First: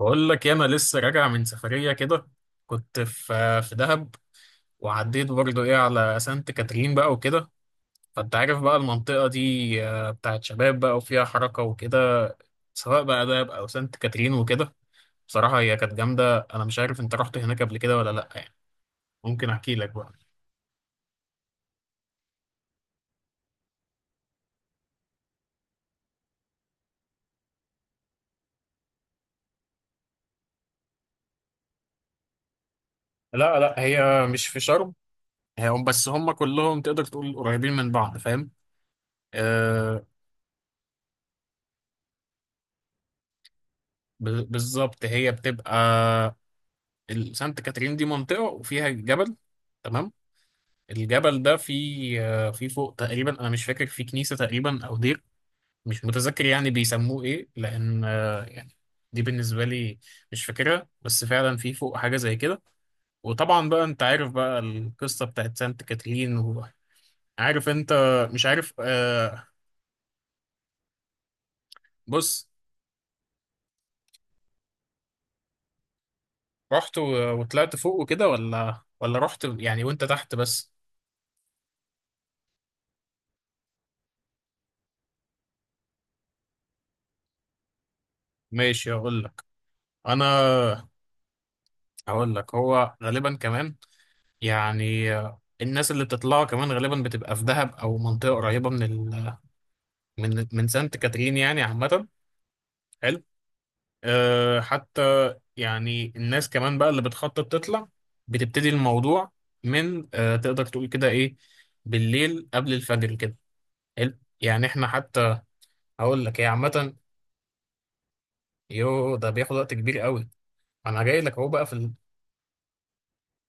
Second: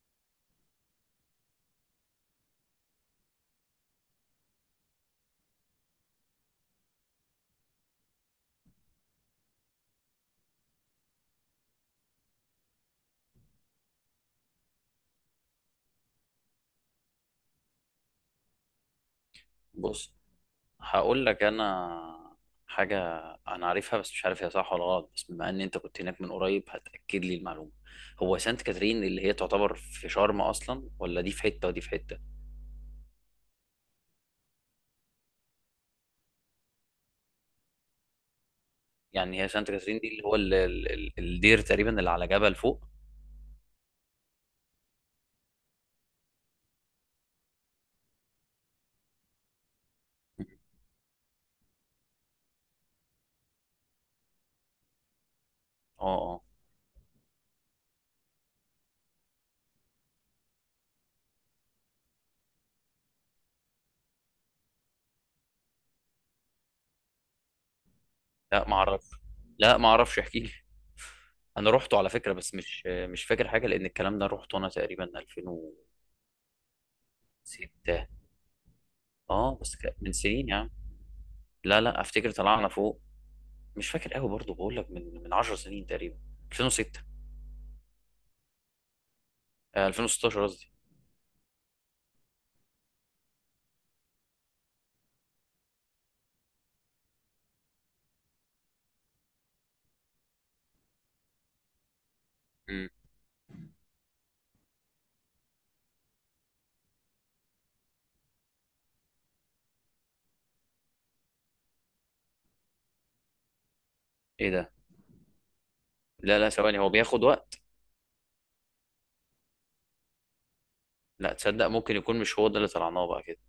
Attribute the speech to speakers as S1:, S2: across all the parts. S1: بقول لك يا، انا لسه راجع من سفريه كده. كنت في دهب، وعديت برضو ايه على سانت كاترين بقى وكده. فانت عارف بقى المنطقه دي، بتاعت شباب بقى وفيها حركه وكده، سواء بقى دهب او سانت كاترين وكده. بصراحه هي كانت جامده. انا مش عارف انت رحت هناك قبل كده ولا لا، يعني ممكن احكي لك بقى.
S2: بص، هقول لك انا حاجه انا عارفها بس مش عارف هي صح ولا غلط، بس بما ان انت كنت هناك من قريب هتاكد لي المعلومه. هو سانت كاترين اللي هي تعتبر في شرم اصلا ولا دي في حته ودي في حته؟
S1: لا، لا، هي مش في شرم. هم بس هم كلهم تقدر تقول قريبين من بعض، فاهم؟
S2: يعني هي سانت كاترين
S1: آه،
S2: دي اللي هو الدير تقريبا اللي على جبل فوق؟
S1: بالظبط. هي بتبقى، سانت كاترين دي منطقة وفيها جبل. تمام. الجبل ده فيه، فيه فوق تقريبا، أنا مش فاكر، فيه كنيسة تقريبا أو دير. مش
S2: اه اه.
S1: متذكر يعني بيسموه إيه، لأن يعني، دي بالنسبة لي مش فاكرها. بس فعلا فيه فوق حاجة زي كده. وطبعا بقى أنت عارف بقى القصة بتاعت سانت كاترين، وعارف أنت مش
S2: لا
S1: عارف.
S2: ما اعرف، لا ما اعرفش احكي لي. انا روحته على فكره
S1: بص،
S2: بس مش فاكر حاجه لان الكلام ده روحته انا تقريبا 2006.
S1: رحت و- وطلعت فوق وكده، ولا رحت
S2: اه بس
S1: يعني وأنت
S2: من
S1: تحت
S2: سنين يا عم.
S1: بس؟
S2: لا لا افتكر طلعنا فوق، مش فاكر قوي برضه بقول لك من 10 سنين تقريبا. 2006.
S1: ماشي، أقول لك.
S2: آه 2016 قصدي.
S1: أنا هقول لك، هو غالبا كمان يعني، الناس اللي بتطلعوا كمان غالبا بتبقى في دهب او منطقه قريبه من ال، من سانت كاترين يعني عامه.
S2: مم.
S1: حلو. حتى يعني، الناس كمان بقى اللي بتخطط تطلع بتبتدي الموضوع من تقدر تقول كده ايه، بالليل قبل الفجر كده. حلو
S2: ايه
S1: يعني
S2: ده؟
S1: احنا حتى. هقول
S2: لا
S1: لك هي
S2: لا ثواني هو
S1: عامه.
S2: بياخد وقت.
S1: ده بياخد وقت كبير قوي. انا جاي
S2: لا
S1: لك اهو بقى
S2: تصدق
S1: في ال...
S2: ممكن يكون مش هو ده اللي طلعناه بقى كده.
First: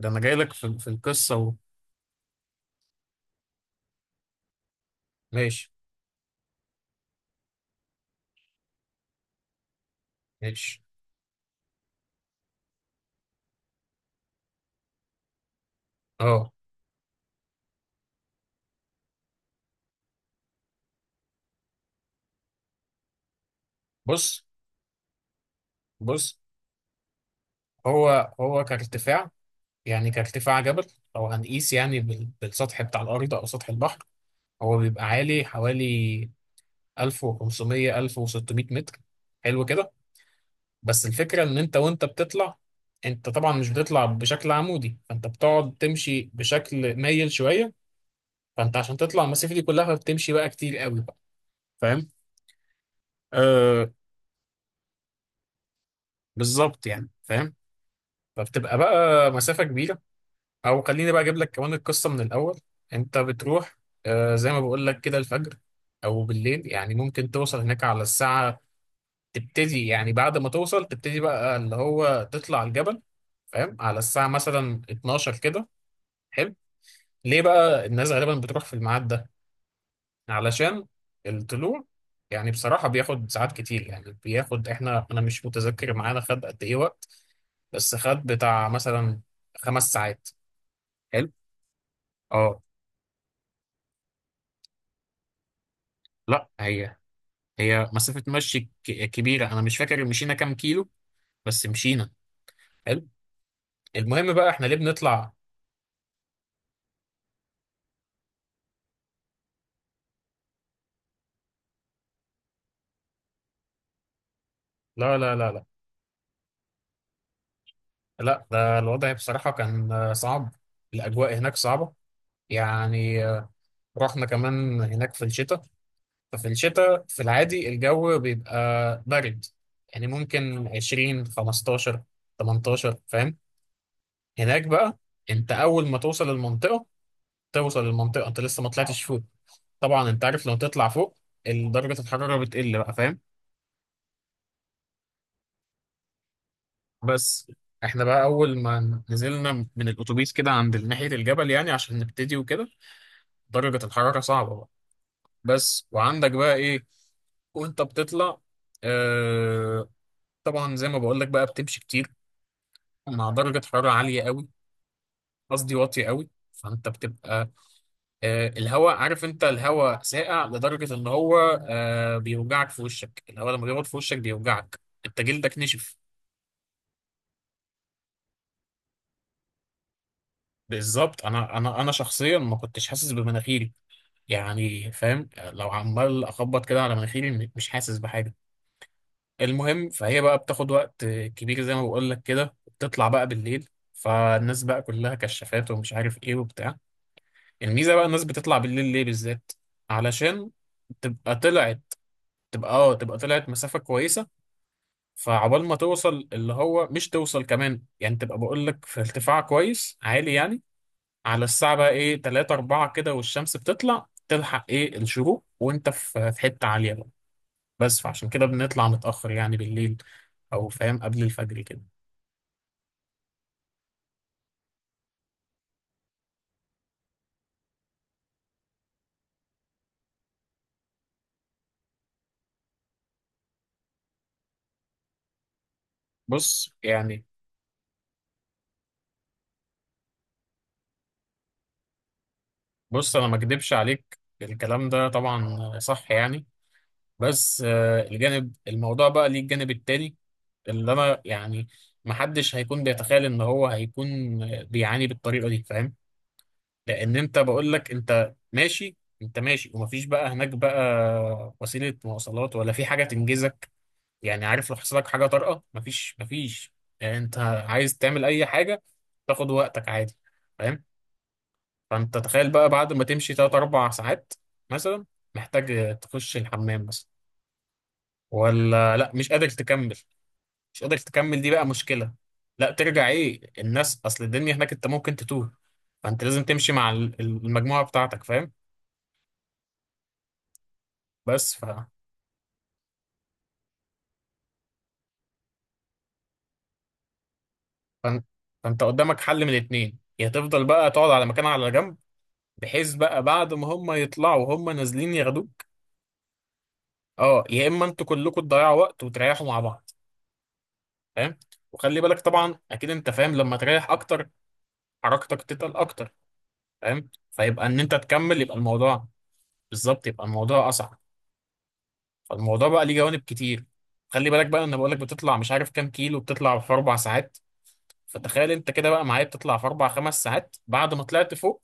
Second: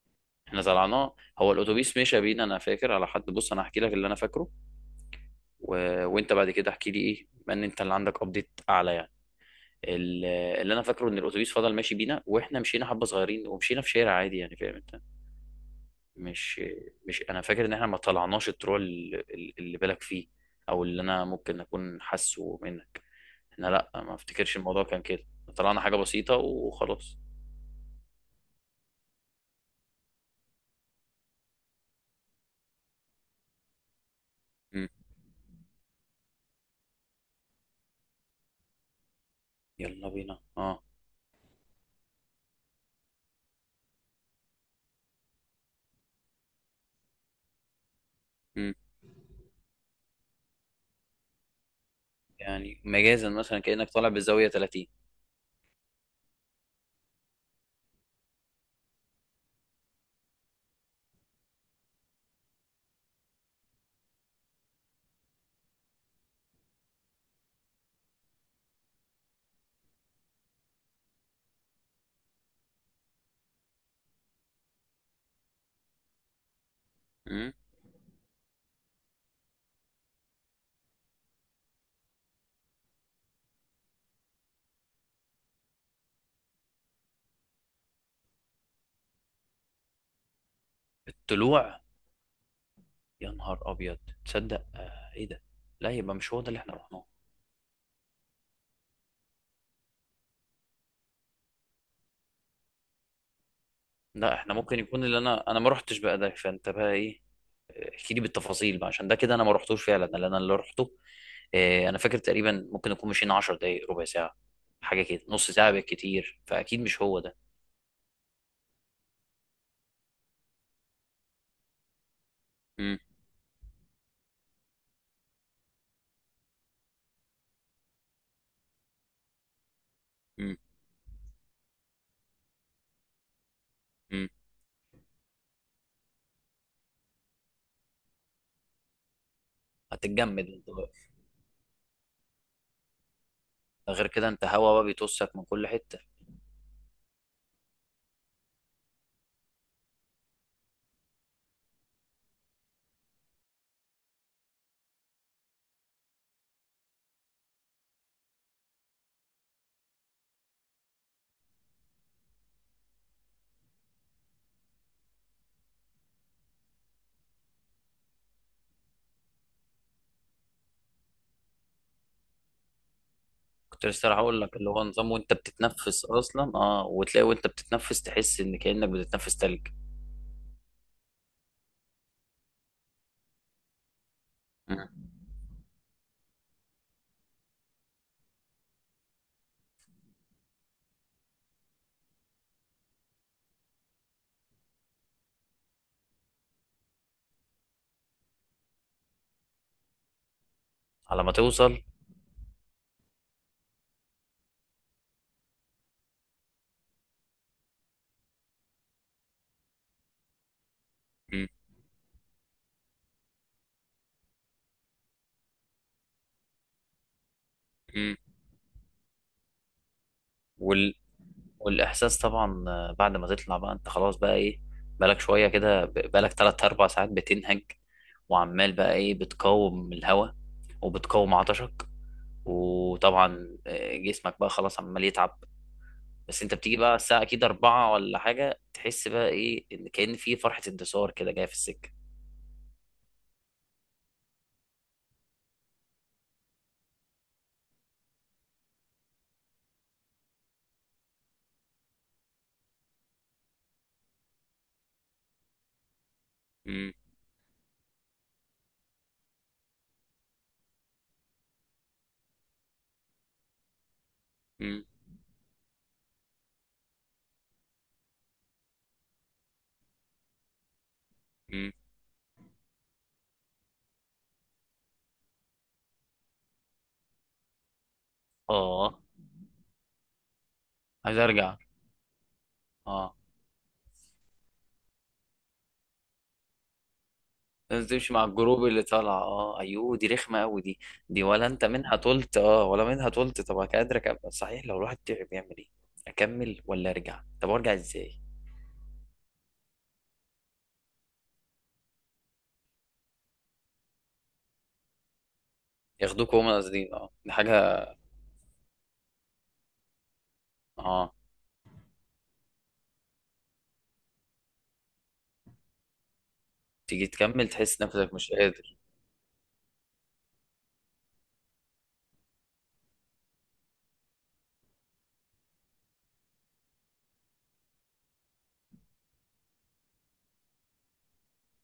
S1: ده انا جاي لك
S2: احنا
S1: في
S2: طلعناه،
S1: القصه
S2: هو
S1: و...
S2: الاتوبيس مشى بينا انا فاكر على حد، بص انا هحكي لك اللي انا فاكره.
S1: ماشي،
S2: و... وانت بعد كده احكي لي ايه بما ان انت اللي عندك ابديت اعلى يعني. ال- اللي
S1: ماشي.
S2: انا فاكره ان الاتوبيس فضل ماشي بينا واحنا مشينا حبه صغيرين ومشينا في شارع عادي يعني فاهم انت؟
S1: اه،
S2: مش مش انا فاكر ان احنا ما طلعناش الطرق اللي اللي بالك فيه او اللي انا ممكن اكون حاسه منها. احنا لا ما
S1: بص،
S2: افتكرش الموضوع كان كده، طلعنا حاجة بسيطة
S1: بص
S2: وخلاص.
S1: هو كارتفاع، يعني كارتفاع جبل. لو هنقيس يعني بالسطح بتاع الأرض أو سطح البحر، هو
S2: مم.
S1: بيبقى عالي حوالي 1500 1600 متر. حلو كده.
S2: يلا بينا اه.
S1: بس الفكرة إن أنت بتطلع. أنت طبعا مش بتطلع بشكل عمودي، فأنت بتقعد تمشي بشكل مايل شوية.
S2: مم.
S1: فأنت عشان تطلع المسافة دي كلها فبتمشي بقى كتير قوي بقى، فاهم؟
S2: يعني مجازا مثلا
S1: آه.
S2: كأنك طالع بالزاوية 30.
S1: بالظبط يعني، فاهم؟ فبتبقى بقى مسافة كبيرة. او خليني بقى اجيب لك كمان القصه من الاول. انت بتروح، زي ما بقول لك كده، الفجر او بالليل يعني، ممكن توصل هناك على الساعه. تبتدي يعني بعد ما توصل تبتدي بقى اللي هو تطلع الجبل، فاهم، على الساعه مثلا 12 كده. حلو. ليه
S2: مم.
S1: بقى الناس غالبا بتروح في الميعاد ده؟ علشان الطلوع يعني بصراحه بياخد ساعات كتير، يعني بياخد، احنا انا مش متذكر معانا خد قد ايه وقت، بس خد بتاع مثلا 5 ساعات. حلو.
S2: الطلوع.
S1: اه.
S2: يا نهار ابيض، تصدق آه ايه ده؟ لا يبقى مش هو
S1: لا،
S2: ده اللي احنا
S1: هي
S2: رحناه.
S1: هي مسافة مشي كبيرة. أنا مش فاكر مشينا كام كيلو، بس مشينا. حلو. المهم
S2: لا
S1: بقى،
S2: احنا
S1: إحنا ليه
S2: ممكن يكون اللي
S1: بنطلع؟
S2: انا ما رحتش بقى ده، فانت بقى ايه احكي لي بالتفاصيل بقى عشان ده كده، انا ما رحتوش فعلا لان انا اللي رحته. آه انا فاكر تقريبا ممكن نكون مشينا 10 دقايق، ربع ساعة، حاجة
S1: لا،
S2: كده
S1: لا،
S2: نص
S1: لا، لا.
S2: ساعة بالكتير، فاكيد مش هو ده.
S1: لا، ده الوضع بصراحة كان صعب. الأجواء هناك صعبة
S2: مم.
S1: يعني، رحنا كمان هناك في الشتاء. ففي الشتاء في العادي الجو بيبقى برد، يعني
S2: مم.
S1: ممكن 20 15 18، فاهم؟
S2: مم.
S1: هناك بقى، أنت أول ما توصل المنطقة، توصل المنطقة أنت لسه ما طلعتش فوق. طبعا انت عارف
S2: هتتجمد
S1: لو
S2: انت.
S1: تطلع فوق، درجة الحرارة بتقل بقى، فاهم؟
S2: غير كده انت هوا بقى بيتوسك من كل حته.
S1: بس احنا بقى اول ما نزلنا من الاتوبيس كده عند ناحية الجبل يعني عشان نبتدي وكده، درجة الحرارة صعبة بقى. بس وعندك بقى ايه، وانت بتطلع، آه طبعا زي ما بقول لك بقى بتمشي كتير مع درجة حرارة عالية قوي، قصدي واطية قوي. فانت بتبقى، الهواء، عارف انت الهواء ساقع لدرجة ان هو، بيوجعك في وشك. الهواء لما بيقعد
S2: كنت
S1: في
S2: لسه
S1: وشك
S2: راح اقول لك اللي
S1: بيوجعك.
S2: هو نظام
S1: انت
S2: وانت
S1: جلدك نشف.
S2: بتتنفس اصلا، اه وتلاقي وانت بتتنفس تحس ان كانك بتتنفس تلج.
S1: بالظبط. انا شخصيا ما كنتش حاسس بمناخيري،
S2: مم.
S1: يعني فاهم، لو عمال اخبط كده على مناخيري مش حاسس بحاجه. المهم فهي بقى بتاخد وقت كبير، زي ما بقول لك كده بتطلع بقى بالليل، فالناس بقى كلها كشافات ومش عارف ايه وبتاع. الميزه بقى الناس بتطلع بالليل ليه بالذات؟ علشان
S2: على ما
S1: تبقى طلعت،
S2: توصل.
S1: تبقى، تبقى طلعت مسافه كويسه. فعقبال ما توصل، اللي هو مش توصل كمان يعني، تبقى بقول لك في ارتفاع كويس عالي يعني، على
S2: مم.
S1: الساعة بقى ايه، تلاتة أربعة كده، والشمس بتطلع تلحق ايه الشروق، وانت في حتة عالية بقى. بس
S2: مم.
S1: فعشان كده بنطلع متأخر يعني بالليل، أو
S2: وال...
S1: فاهم قبل الفجر كده.
S2: والاحساس طبعا، آه، بعد ما تطلع بقى انت خلاص بقى ايه، بقالك شويه كده بقالك 3 4 ساعات بتنهج، وعمال بقى ايه بتقاوم الهواء، وبتقاوم عطشك، وطبعا آه، جسمك بقى خلاص عمال يتعب. بس انت
S1: بص
S2: بتيجي بقى الساعة
S1: يعني،
S2: اكيد اربعة ولا حاجة، تحس بقى ايه ان كأن في فرحة انتصار كده جاية في السكة.
S1: بص، أنا ما أكدبش عليك، الكلام ده طبعا صح يعني. بس الجانب الموضوع بقى ليه الجانب التاني، اللي أنا يعني محدش هيكون بيتخيل إن هو هيكون بيعاني بالطريقة دي، فاهم؟
S2: مم.
S1: لان انت بقول لك انت ماشي. انت ماشي ومفيش بقى هناك بقى وسيله مواصلات ولا في حاجه تنجزك، يعني عارف لو
S2: مم.
S1: حصل لك حاجه طارئه، مفيش، مفيش. يعني انت عايز تعمل اي حاجه، تاخد وقتك عادي، فاهم؟
S2: مم.
S1: فانت تخيل بقى بعد ما تمشي 3 4 ساعات مثلا، محتاج تخش الحمام مثلا، ولا
S2: اه
S1: لا مش قادر تكمل. مش قادر
S2: عايز
S1: تكمل، دي
S2: ارجع.
S1: بقى مشكله. لا، ترجع
S2: اه
S1: ايه، الناس، اصل الدنيا هناك انت ممكن تتوه. فانت لازم تمشي مع المجموعه
S2: لازم تمشي
S1: بتاعتك،
S2: مع
S1: فاهم؟
S2: الجروب اللي طالعة، اه ايوه دي رخمة قوي دي. دي ولا
S1: بس
S2: انت منها طولت؟ اه ولا منها طولت. طب قادر اكمل صحيح، لو الواحد تعب يعمل ايه؟ اكمل ولا ارجع؟ طب ارجع ازاي؟
S1: فانت فانت قدامك حل من الاتنين، يا تفضل بقى تقعد على مكان على جنب، بحيث بقى بعد ما هم يطلعوا هم نازلين ياخدوك،
S2: ياخدوك هما قاصدين؟ اه دي
S1: اه، يا اما
S2: حاجة.
S1: انتوا كلكم تضيعوا وقت وتريحوا مع بعض،
S2: اه
S1: فاهم؟ وخلي بالك طبعا، اكيد انت فاهم، لما تريح اكتر حركتك تتقل اكتر،
S2: تيجي
S1: فاهم؟
S2: تكمل
S1: فيبقى ان
S2: تحس
S1: انت
S2: نفسك مش
S1: تكمل يبقى
S2: قادر.
S1: الموضوع... بالظبط، يبقى الموضوع اصعب. فالموضوع بقى ليه جوانب كتير. خلي بالك بقى، انا بقول لك بتطلع مش عارف كام كيلو، بتطلع في 4 ساعات. فتخيل انت كده بقى معايا، بتطلع في 4 5 ساعات. بعد ما طلعت فوق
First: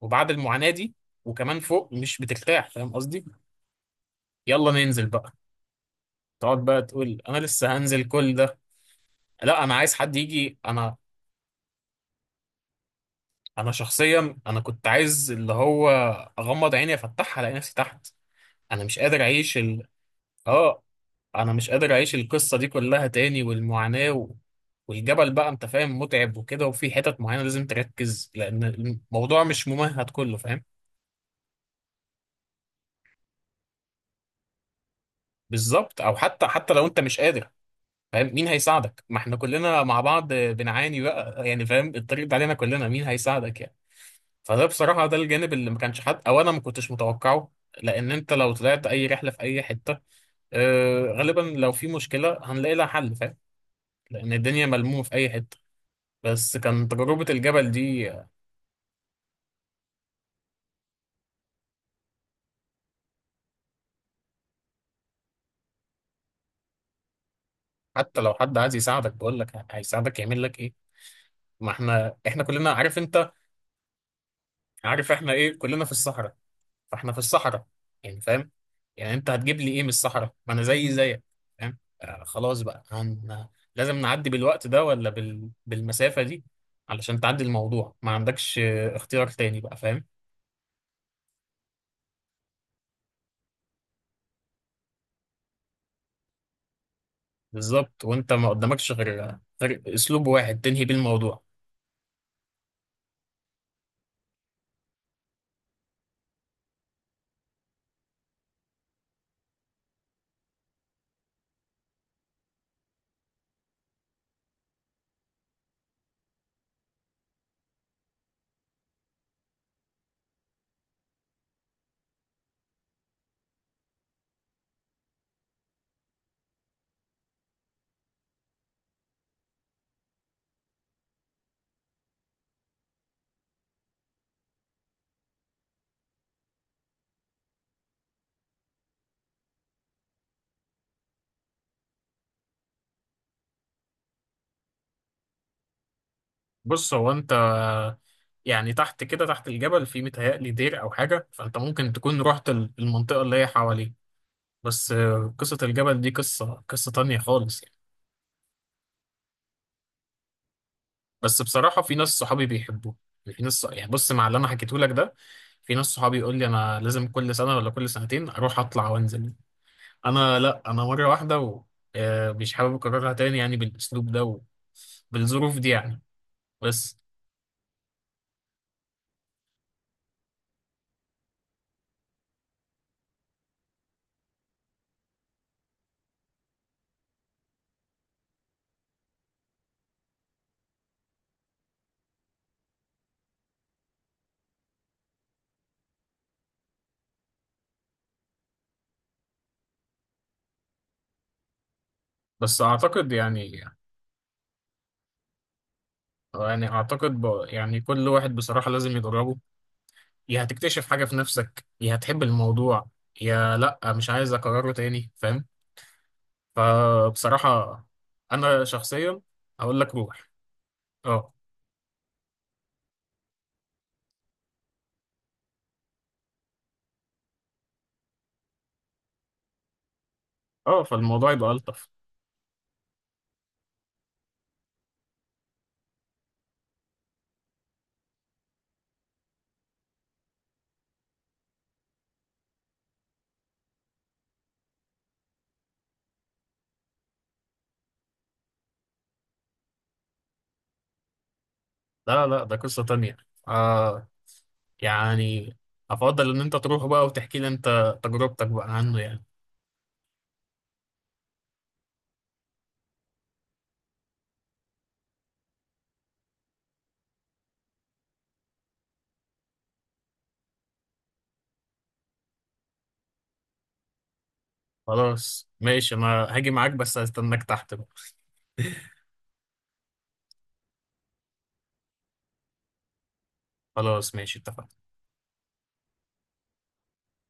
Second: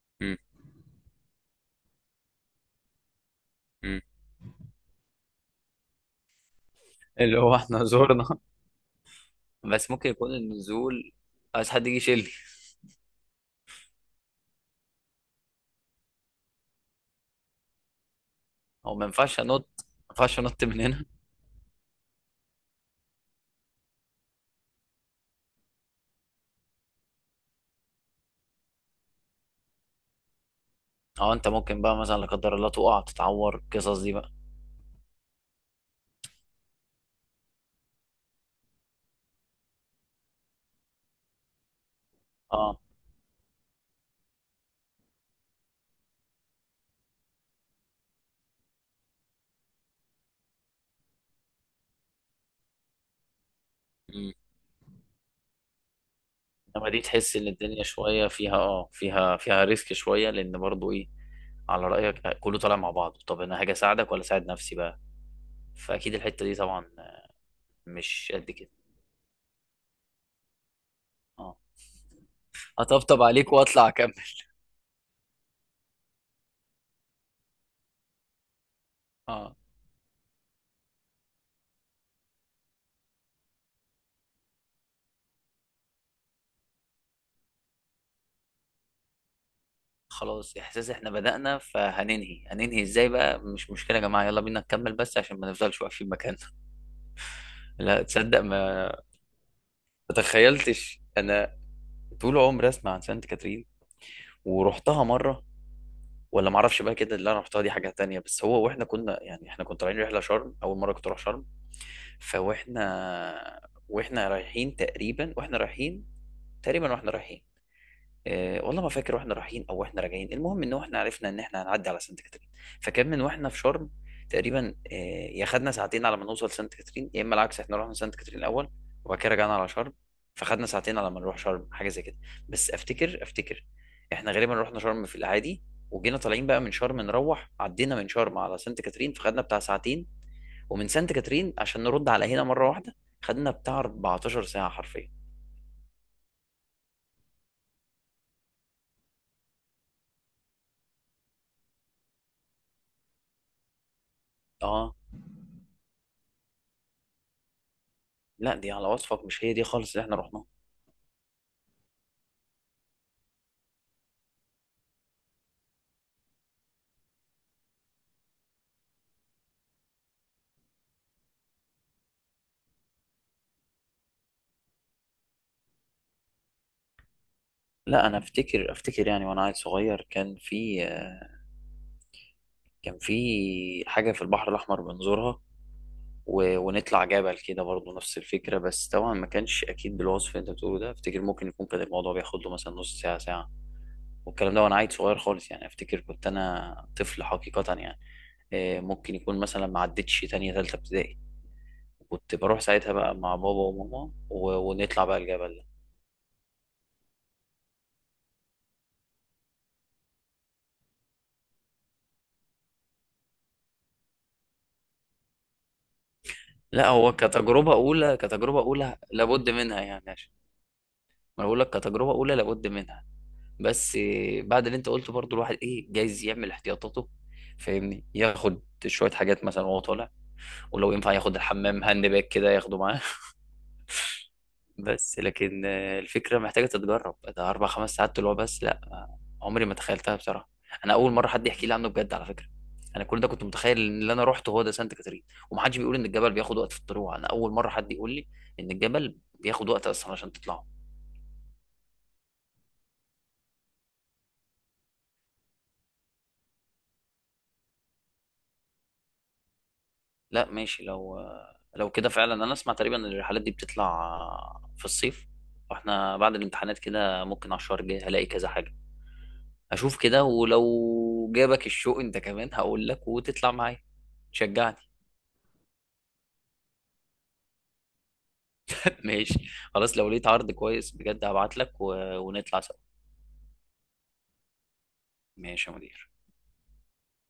S1: وبعد
S2: مم.
S1: المعاناة دي، وكمان فوق مش بترتاح، فاهم قصدي؟
S2: مم.
S1: يلا ننزل بقى. تقعد بقى تقول، انا
S2: اللي هو
S1: لسه
S2: احنا
S1: هنزل
S2: زورنا.
S1: كل ده! لا، انا
S2: بس
S1: عايز
S2: ممكن
S1: حد
S2: يكون
S1: يجي. انا،
S2: النزول عايز حد يجي يشيل،
S1: انا شخصيا، كنت عايز اللي هو اغمض عيني افتحها الاقي نفسي تحت. انا
S2: او
S1: مش
S2: ما
S1: قادر
S2: ينفعش انط،
S1: اعيش ال...
S2: ما ينفعش انط من
S1: اه.
S2: هنا.
S1: انا مش قادر اعيش القصة دي كلها تاني والمعاناة و... والجبل بقى انت فاهم متعب وكده، وفي حتت معينة لازم تركز، لان الموضوع مش ممهد كله، فاهم؟
S2: اه. انت ممكن بقى مثلا لا قدر الله تقع تتعور القصص دي بقى.
S1: بالظبط. او حتى لو انت مش قادر، فاهم مين هيساعدك؟ ما احنا كلنا مع بعض بنعاني بقى يعني، فاهم؟ الطريق ده علينا
S2: اه.
S1: كلنا، مين هيساعدك يعني؟ فده بصراحة ده الجانب اللي ما كانش حد، او انا ما كنتش متوقعه. لان انت لو طلعت اي رحلة في اي حتة، غالبا لو في مشكلة هنلاقي لها حل، فاهم؟
S2: مم.
S1: لان الدنيا ملمومة في اي حتة. بس كان
S2: انما دي
S1: تجربة
S2: تحس ان
S1: الجبل
S2: الدنيا
S1: دي.
S2: شويه فيها اه فيها فيها ريسك شويه، لان برضو ايه على رايك كله طالع مع بعض، طب انا هاجي اساعدك ولا اساعد نفسي بقى، فاكيد الحته دي طبعا
S1: حتى
S2: مش
S1: لو
S2: قد
S1: حد
S2: كده.
S1: عايز يساعدك، بقول لك هيساعدك يعمل لك ايه؟
S2: اه
S1: ما احنا كلنا، عارف
S2: هطبطب
S1: انت،
S2: عليك واطلع اكمل.
S1: عارف احنا ايه، كلنا في الصحراء. فاحنا في الصحراء، يعني فاهم، يعني انت هتجيب
S2: اه.
S1: لي ايه من الصحراء؟ ما انا زي زيك، فاهم؟ خلاص بقى، هن... لازم نعدي بالوقت ده ولا بال... بالمسافة دي، علشان تعدي الموضوع ما عندكش اختيار تاني بقى، فاهم؟
S2: خلاص احساس احنا بدأنا فهننهي، هننهي ازاي بقى، مش مشكله يا جماعه يلا بينا نكمل بس عشان ما نفضلش واقفين مكاننا. لا
S1: بالظبط، وانت
S2: تصدق،
S1: ما قدامكش
S2: ما
S1: غير
S2: ما
S1: اسلوب واحد تنهي بيه
S2: تخيلتش
S1: الموضوع.
S2: انا، طول عمري اسمع عن سانت كاترين ورحتها مره ولا معرفش بقى كده اللي انا رحتها دي حاجه تانية، بس هو واحنا كنا يعني احنا كنا طالعين رحله شرم، اول مره كنت اروح شرم. فواحنا واحنا رايحين تقريبا واحنا رايحين تقريبا واحنا رايحين، آه والله ما فاكر واحنا رايحين او واحنا راجعين، المهم ان احنا عرفنا ان احنا هنعدي على سانت كاترين. فكان من واحنا في شرم تقريبا آه، يا خدنا ساعتين على ما نوصل سانت كاترين، يا اما العكس احنا رحنا سانت كاترين الاول وبعد كده رجعنا على شرم، فخدنا ساعتين على ما نروح شرم حاجه زي كده. بس افتكر احنا غالبا رحنا شرم في الاعادي، وجينا طالعين بقى من شرم نروح، عدينا من شرم على سانت كاترين فخدنا بتاع ساعتين، ومن سانت كاترين عشان نرد على هنا مره واحده خدنا بتاع 14 ساعه حرفيا.
S1: بص، هو انت يعني تحت كده، تحت الجبل في متهيألي دير او حاجة، فانت ممكن تكون رحت المنطقة اللي هي حواليه. بس
S2: اه.
S1: قصة الجبل دي قصة تانية خالص يعني.
S2: لا دي على وصفك مش هي دي خالص اللي احنا رحناها.
S1: بس بصراحة في ناس صحابي بيحبوه. في ناس يعني، بص، مع اللي أنا حكيته لك ده، في ناس صحابي يقول لي أنا لازم كل سنة ولا كل سنتين أروح أطلع وأنزل. أنا لأ، أنا مرة واحدة و مش حابب أكررها تاني يعني بالأسلوب ده وبالظروف دي يعني. بس.
S2: لا انا افتكر يعني وانا عيل صغير، كان في حاجه في البحر الاحمر بنزورها، ونطلع جبل كده برضه نفس الفكره، بس طبعا ما كانش اكيد بالوصف اللي انت بتقوله ده، افتكر ممكن يكون كان الموضوع بياخد له مثلا نص ساعه ساعه، والكلام ده وانا عيل صغير خالص يعني افتكر كنت انا طفل حقيقه يعني. آه، ممكن يكون مثلا ما عدتش تانية تالتة ابتدائي، كنت
S1: بس
S2: بروح ساعتها
S1: أعتقد
S2: بقى مع بابا
S1: يعني،
S2: وماما، ونطلع بقى الجبل ده.
S1: يعني أعتقد ب... يعني كل واحد بصراحة لازم يجربه. يا هتكتشف حاجة في نفسك، يا هتحب الموضوع، يا لأ مش عايز أكرره تاني، فاهم؟
S2: لا هو كتجربه
S1: فبصراحة
S2: اولى، كتجربه
S1: أنا
S2: اولى
S1: شخصيا
S2: لابد
S1: هقول
S2: منها
S1: لك
S2: يعني.
S1: روح. اه.
S2: ما بقول لك كتجربه اولى لابد منها، بس بعد اللي انت قلته برضو الواحد ايه جايز يعمل احتياطاته، فاهمني، ياخد شويه حاجات مثلا وهو طالع.
S1: اه
S2: ولو ينفع
S1: فالموضوع
S2: ياخد
S1: يبقى
S2: الحمام
S1: ألطف.
S2: هاند باك كده ياخده معاه. بس لكن آه، الفكره محتاجه تتجرب، ده اربع خمس ساعات طلوع؟ بس لا، آه، عمري ما تخيلتها بصراحه، انا اول مره حد يحكي لي عنه بجد على فكره. انا كل ده كنت متخيل ان اللي انا روحته هو ده سانت كاترين، ومحدش بيقول ان الجبل بياخد وقت في الطلوع، انا اول مره حد يقول لي ان الجبل بياخد وقت اصلا عشان تطلع.
S1: لا، لا، ده قصة تانية. آه يعني، أفضل إن أنت تروح بقى وتحكي لي أنت تجربتك بقى عنه يعني.
S2: لا ماشي، لو كده فعلا انا اسمع تقريبا إن الرحلات دي بتطلع في الصيف، واحنا بعد الامتحانات كده ممكن على الشهر الجاي هلاقي كذا حاجة، اشوف كده ولو جابك الشوق انت كمان هقول لك وتطلع معايا تشجعني.
S1: خلاص ماشي، أنا هاجي معاك بس هستناك تحت بقى.
S2: ماشي، خلاص لو لقيت عرض كويس بجد هبعت لك ونطلع سوا.
S1: خلاص ماشي، اتفقنا.
S2: ماشي يا مدير.